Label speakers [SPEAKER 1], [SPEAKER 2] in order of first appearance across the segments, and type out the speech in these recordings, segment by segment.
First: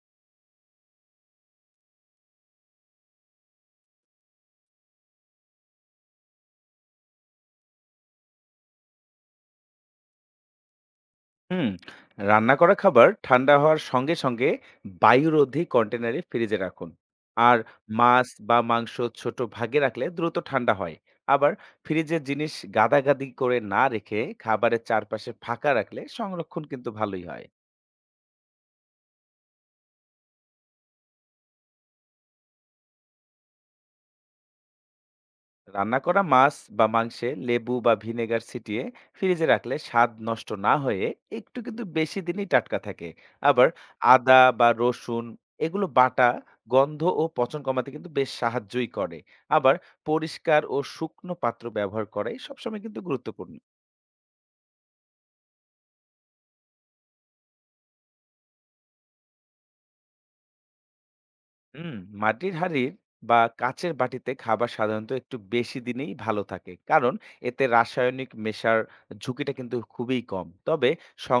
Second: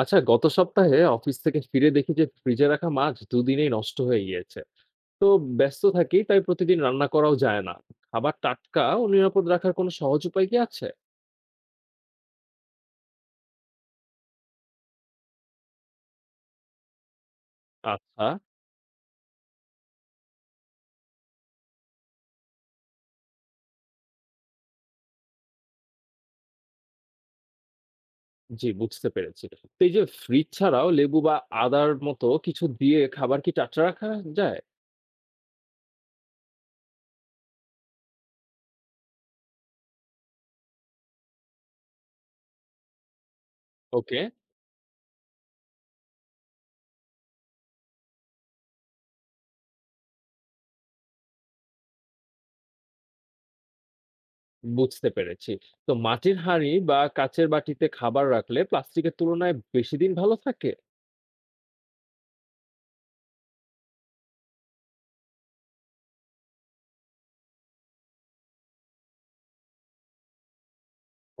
[SPEAKER 1] আচ্ছা, গত সপ্তাহে অফিস থেকে ফিরে দেখি যে ফ্রিজে রাখা মাছ দুদিনেই নষ্ট হয়ে গিয়েছে। তো ব্যস্ত থাকি, তাই প্রতিদিন রান্না করাও যায় না। খাবার টাটকা ও নিরাপদ রাখার কোনো সহজ উপায় কি আছে?
[SPEAKER 2] হুম। রান্না করা খাবার ঠান্ডা হওয়ার সঙ্গে সঙ্গে বায়ুরোধী কন্টেনারে ফ্রিজে রাখুন। আর মাছ
[SPEAKER 1] আচ্ছা।
[SPEAKER 2] বা মাংস ছোট ভাগে রাখলে দ্রুত ঠান্ডা হয়। আবার ফ্রিজের জিনিস গাদাগাদি করে না রেখে খাবারের চারপাশে ফাঁকা রাখলে সংরক্ষণ কিন্তু ভালোই হয়।
[SPEAKER 1] জি, বুঝতে পেরেছি। তো এই যে ফ্রিজ ছাড়াও লেবু বা আদার মতো কিছু দিয়ে খাবার কি টাটকা রাখা যায়?
[SPEAKER 2] রান্না করা মাছ বা মাংসে লেবু বা ভিনেগার ছিটিয়ে ফ্রিজে রাখলে স্বাদ নষ্ট না হয়ে একটু কিন্তু বেশি দিনই টাটকা থাকে। আবার
[SPEAKER 1] ওকে।
[SPEAKER 2] আদা বা রসুন এগুলো বাটা গন্ধ ও পচন কমাতে কিন্তু বেশ সাহায্যই করে। আবার পরিষ্কার ও শুকনো পাত্র ব্যবহার করাই সবসময় কিন্তু গুরুত্বপূর্ণ।
[SPEAKER 1] বুঝতে পেরেছি। তো মাটির হাঁড়ি বা কাচের বাটিতে খাবার রাখলে প্লাস্টিকের তুলনায় বেশি দিন ভালো থাকে।
[SPEAKER 2] হুম, মাটির হাঁড়ির বা কাচের বাটিতে খাবার সাধারণত একটু বেশি দিনেই ভালো থাকে, কারণ এতে রাসায়নিক মেশার ঝুঁকিটা কিন্তু খুবই কম। তবে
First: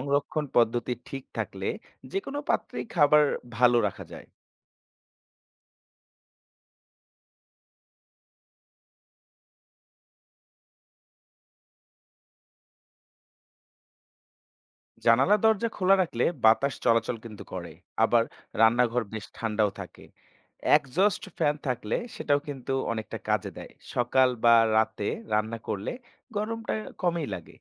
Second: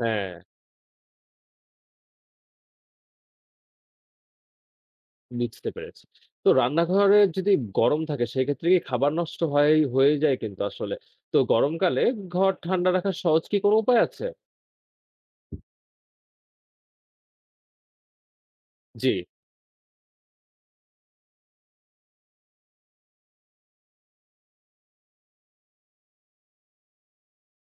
[SPEAKER 1] হ্যাঁ।
[SPEAKER 2] পদ্ধতি ঠিক থাকলে যে কোনো পাত্রেই খাবার ভালো রাখা যায়।
[SPEAKER 1] বুঝতে পেরেছি। তো রান্নাঘরে যদি গরম থাকে সেক্ষেত্রে কি খাবার নষ্ট হয়ে যায় কিন্তু আসলে। তো গরমকালে ঘর ঠান্ডা রাখার সহজ কি কোনো উপায় আছে?
[SPEAKER 2] জানালা দরজা খোলা রাখলে বাতাস চলাচল কিন্তু করে, আবার রান্নাঘর
[SPEAKER 1] জি।
[SPEAKER 2] বেশ ঠান্ডাও থাকে। একজস্ট ফ্যান থাকলে সেটাও কিন্তু অনেকটা কাজে দেয়। সকাল বা রাতে রান্না করলে গরমটা কমই লাগে।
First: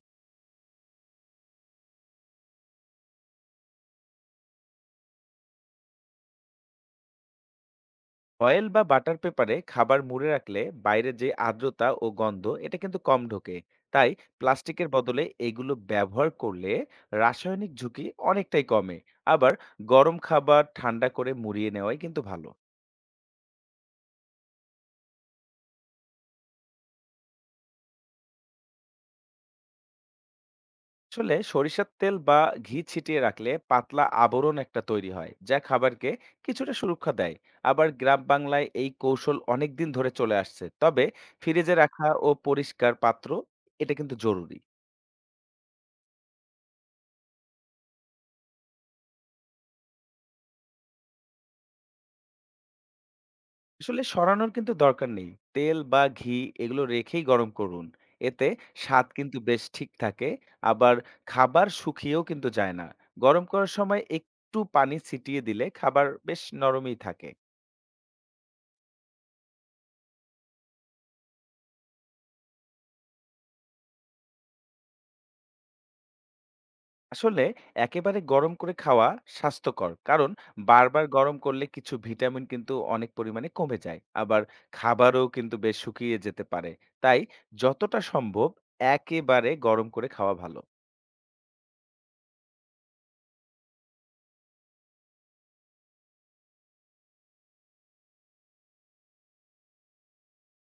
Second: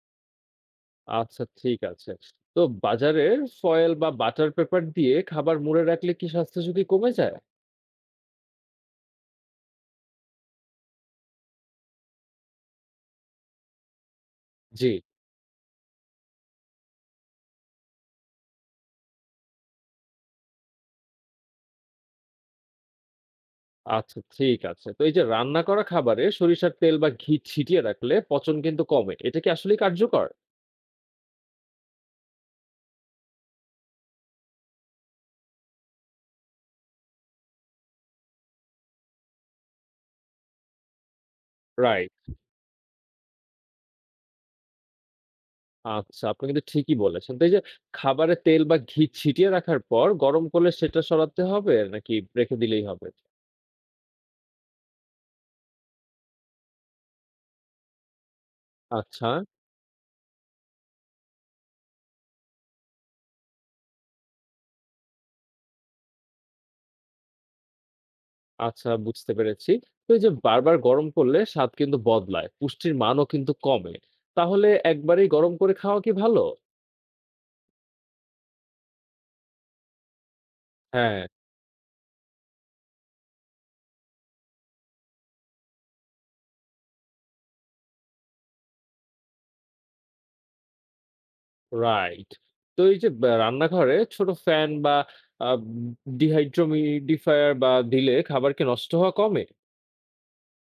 [SPEAKER 1] আচ্ছা, ঠিক আছে। তো বাজারের ফয়েল বা বাটার পেপার দিয়ে খাবার মুড়ে রাখলে কি স্বাস্থ্য ঝুঁকি কমে যায়?
[SPEAKER 2] ফয়েল বা বাটার পেপারে খাবার মুড়ে রাখলে বাইরে যে আর্দ্রতা ও গন্ধ এটা কিন্তু কম ঢোকে। তাই প্লাস্টিকের
[SPEAKER 1] জি।
[SPEAKER 2] বদলে এগুলো ব্যবহার করলে রাসায়নিক ঝুঁকি অনেকটাই কমে। আবার গরম খাবার ঠান্ডা করে মুড়িয়ে নেওয়াই কিন্তু ভালো।
[SPEAKER 1] আচ্ছা, ঠিক আছে। তো এই যে রান্না করা খাবারে সরিষার তেল বা ঘি ছিটিয়ে রাখলে পচন কিন্তু কমে। এটা কি আসলেই কার্যকর?
[SPEAKER 2] আসলে সরিষার তেল বা ঘি ছিটিয়ে রাখলে পাতলা আবরণ একটা তৈরি হয়, যা খাবারকে কিছুটা সুরক্ষা দেয়। আবার গ্রাম বাংলায় এই কৌশল অনেক দিন ধরে চলে আসছে। তবে ফ্রিজে রাখা
[SPEAKER 1] রাইট।
[SPEAKER 2] ও পরিষ্কার পাত্র এটা কিন্তু জরুরি।
[SPEAKER 1] আচ্ছা, আপনি কিন্তু ঠিকই বলেছেন। তো এই যে খাবারে তেল বা ঘি ছিটিয়ে রাখার পর গরম করলে সেটা সরাতে হবে নাকি রেখে দিলেই হবে?
[SPEAKER 2] আসলে সরানোর কিন্তু দরকার নেই। তেল বা ঘি এগুলো রেখেই গরম করুন। এতে স্বাদ
[SPEAKER 1] আচ্ছা।
[SPEAKER 2] কিন্তু বেশ ঠিক থাকে। আবার খাবার শুকিয়েও কিন্তু যায় না। গরম করার সময় একটু পানি ছিটিয়ে দিলে খাবার বেশ নরমই থাকে।
[SPEAKER 1] আচ্ছা, বুঝতে পেরেছি। তো এই যে বারবার গরম করলে স্বাদ কিন্তু বদলায়, পুষ্টির মানও কিন্তু কমে। তাহলে একবারেই গরম করে খাওয়া কি ভালো?
[SPEAKER 2] আসলে একেবারে গরম করে খাওয়া স্বাস্থ্যকর। কারণ বারবার
[SPEAKER 1] হ্যাঁ।
[SPEAKER 2] গরম করলে কিছু ভিটামিন কিন্তু অনেক পরিমাণে কমে যায়। আবার খাবারও কিন্তু বেশ শুকিয়ে যেতে পারে। তাই যতটা সম্ভব একেবারে গরম করে খাওয়া ভালো।
[SPEAKER 1] রাইট। তো এই যে রান্নাঘরে ছোট ফ্যান বা আ ডিহাইড্রোমিডিফায়ার বা দিলে খাবার কি নষ্ট হওয়া কমে?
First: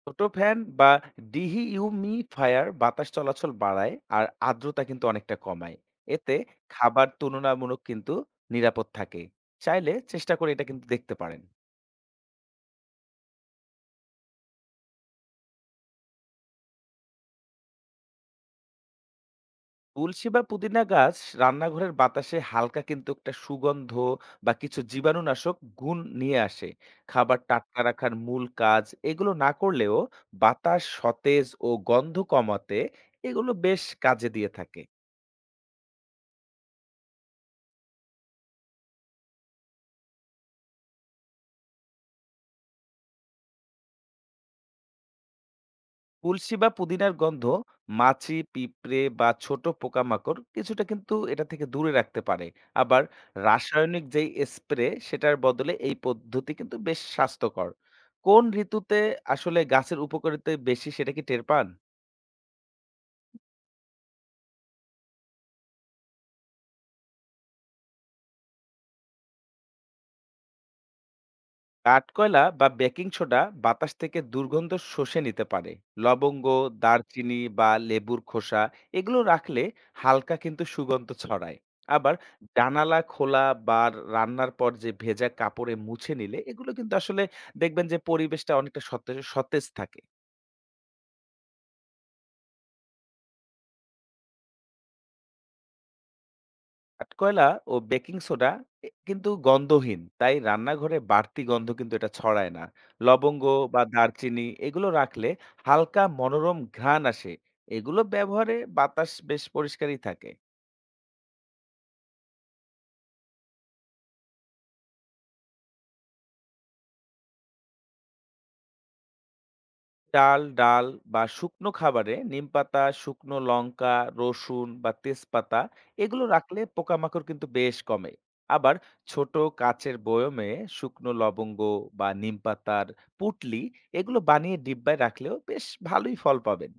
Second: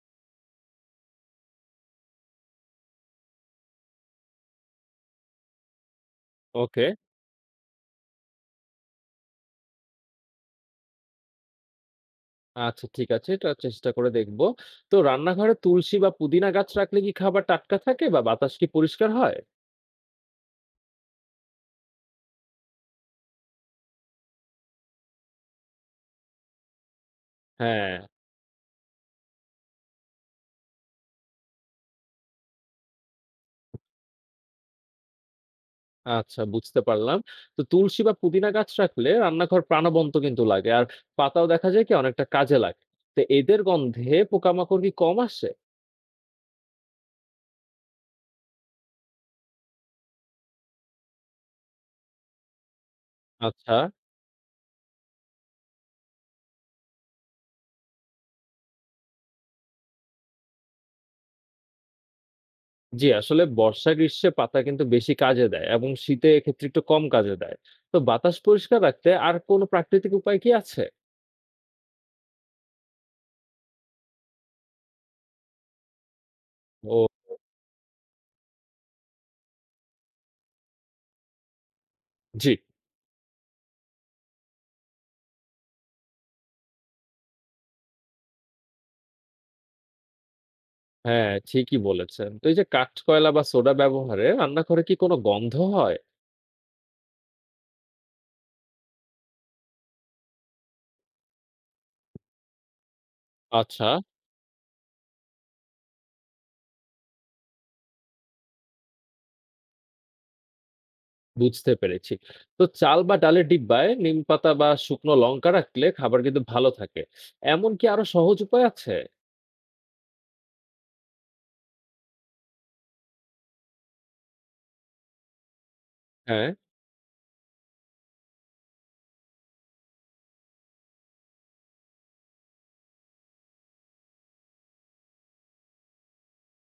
[SPEAKER 2] ছোট ফ্যান বা ডিহিউমিফায়ার বাতাস চলাচল বাড়ায় আর আর্দ্রতা কিন্তু অনেকটা কমায়। এতে
[SPEAKER 1] ওকে।
[SPEAKER 2] খাবার তুলনামূলক কিন্তু নিরাপদ থাকে। চাইলে চেষ্টা করে এটা কিন্তু দেখতে পারেন।
[SPEAKER 1] আচ্ছা, ঠিক আছে। এটা চেষ্টা করে দেখব। তো রান্নাঘরে তুলসী বা পুদিনা গাছ রাখলে কি খাবার টাটকা থাকে বা বাতাস কি পরিষ্কার হয়?
[SPEAKER 2] তুলসী বা পুদিনা গাছ রান্নাঘরের বাতাসে হালকা কিন্তু একটা সুগন্ধ বা কিছু জীবাণুনাশক গুণ নিয়ে আসে। খাবার টাটকা
[SPEAKER 1] হ্যাঁ।
[SPEAKER 2] রাখার মূল কাজ এগুলো না করলেও বাতাস সতেজ ও গন্ধ কমাতে এগুলো বেশ কাজে দিয়ে থাকে।
[SPEAKER 1] আচ্ছা, বুঝতে পারলাম। তো তুলসী বা পুদিনা গাছ রাখলে রান্নাঘর প্রাণবন্ত কিন্তু লাগে। আর পাতাও দেখা যায় কি অনেকটা কাজে লাগে। তো এদের গন্ধে পোকামাকড় কি কম আসে?
[SPEAKER 2] তুলসী বা পুদিনার গন্ধ মাছি, পিঁপড়ে বা ছোট পোকামাকড় কিছুটা কিন্তু এটা থেকে দূরে রাখতে পারে। আবার
[SPEAKER 1] আচ্ছা।
[SPEAKER 2] রাসায়নিক যেই স্প্রে সেটার বদলে এই পদ্ধতি কিন্তু বেশ স্বাস্থ্যকর। কোন ঋতুতে আসলে গাছের উপকারিতা বেশি সেটা কি টের পান?
[SPEAKER 1] জি, আসলে বর্ষা গ্রীষ্মে পাতা কিন্তু বেশি কাজে দেয় এবং শীতে এক্ষেত্রে একটু কম কাজে দেয়। তো বাতাস পরিষ্কার রাখতে আর কোনো প্রাকৃতিক উপায় কি আছে?
[SPEAKER 2] কাঠকয়লা বা বেকিং সোডা বাতাস থেকে দুর্গন্ধ শোষে নিতে পারে। লবঙ্গ,
[SPEAKER 1] ও।
[SPEAKER 2] দারচিনি বা লেবুর খোসা এগুলো রাখলে হালকা কিন্তু সুগন্ধ ছড়ায়। আবার
[SPEAKER 1] জি।
[SPEAKER 2] জানালা খোলা বা রান্নার পর যে ভেজা কাপড়ে মুছে নিলে এগুলো কিন্তু আসলে দেখবেন যে পরিবেশটা অনেকটা সতেজ সতেজ থাকে।
[SPEAKER 1] হ্যাঁ, ঠিকই বলেছেন। তো এই যে কাঠকয়লা বা সোডা ব্যবহারে রান্নাঘরে কি কোনো গন্ধ হয়?
[SPEAKER 2] কাঠকয়লা ও বেকিং সোডা এ কিন্তু গন্ধহীন, তাই রান্নাঘরে বাড়তি গন্ধ কিন্তু এটা ছড়ায় না। লবঙ্গ বা
[SPEAKER 1] আচ্ছা,
[SPEAKER 2] দারচিনি এগুলো রাখলে হালকা মনোরম ঘ্রাণ আসে। এগুলো ব্যবহারে বাতাস বেশ পরিষ্কারই থাকে।
[SPEAKER 1] বুঝতে পেরেছি। তো চাল বা ডালের ডিব্বায় নিমপাতা বা শুকনো লঙ্কা রাখলে খাবার কিন্তু ভালো থাকে। এমন কি আরো সহজ উপায় আছে?
[SPEAKER 2] চাল, ডাল বা শুকনো খাবারে নিমপাতা, শুকনো লঙ্কা, রসুন বা তেজপাতা এগুলো
[SPEAKER 1] হ্যাঁ।
[SPEAKER 2] রাখলে পোকামাকড় কিন্তু বেশ কমে। আবার ছোট কাচের বয়মে শুকনো লবঙ্গ বা নিমপাতার পুঁটলি এগুলো বানিয়ে ডিব্বায় রাখলেও বেশ ভালোই ফল পাবেন।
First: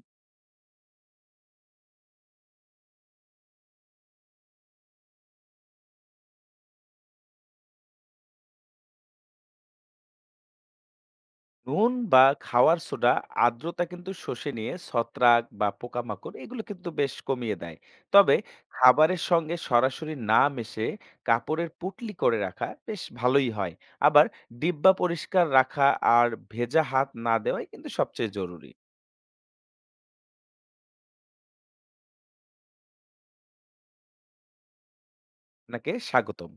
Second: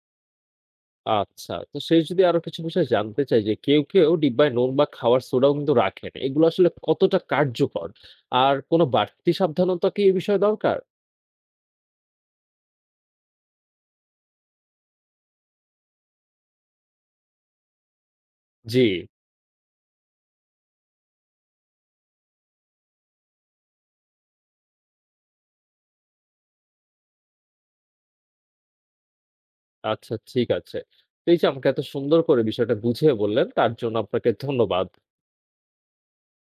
[SPEAKER 1] আচ্ছা। তো সেই যদি আরো কিছু বিষয় জানতে চাই যে কেউ ডিব্বায় নুন বা খাওয়ার সোডাও কিন্তু রাখেন। এগুলো আসলে কতটা কার্যকর? আর কোনো বাড়তি সাবধানতা কি এই বিষয়ে দরকার?
[SPEAKER 2] নুন বা খাওয়ার সোডা আর্দ্রতা কিন্তু শোষে নিয়ে ছত্রাক বা পোকামাকড় এগুলো কিন্তু বেশ কমিয়ে দেয়। তবে
[SPEAKER 1] জি।
[SPEAKER 2] খাবারের সঙ্গে সরাসরি না মিশে কাপড়ের পুটলি করে রাখা বেশ ভালোই হয়। আবার ডিব্বা পরিষ্কার রাখা আর ভেজা হাত না দেওয়াই কিন্তু সবচেয়ে জরুরি।
[SPEAKER 1] আচ্ছা, ঠিক আছে। তো এই যে আমাকে এত সুন্দর করে বিষয়টা বুঝিয়ে বললেন তার জন্য আপনাকে ধন্যবাদ।
[SPEAKER 2] আপনাকে স্বাগতম।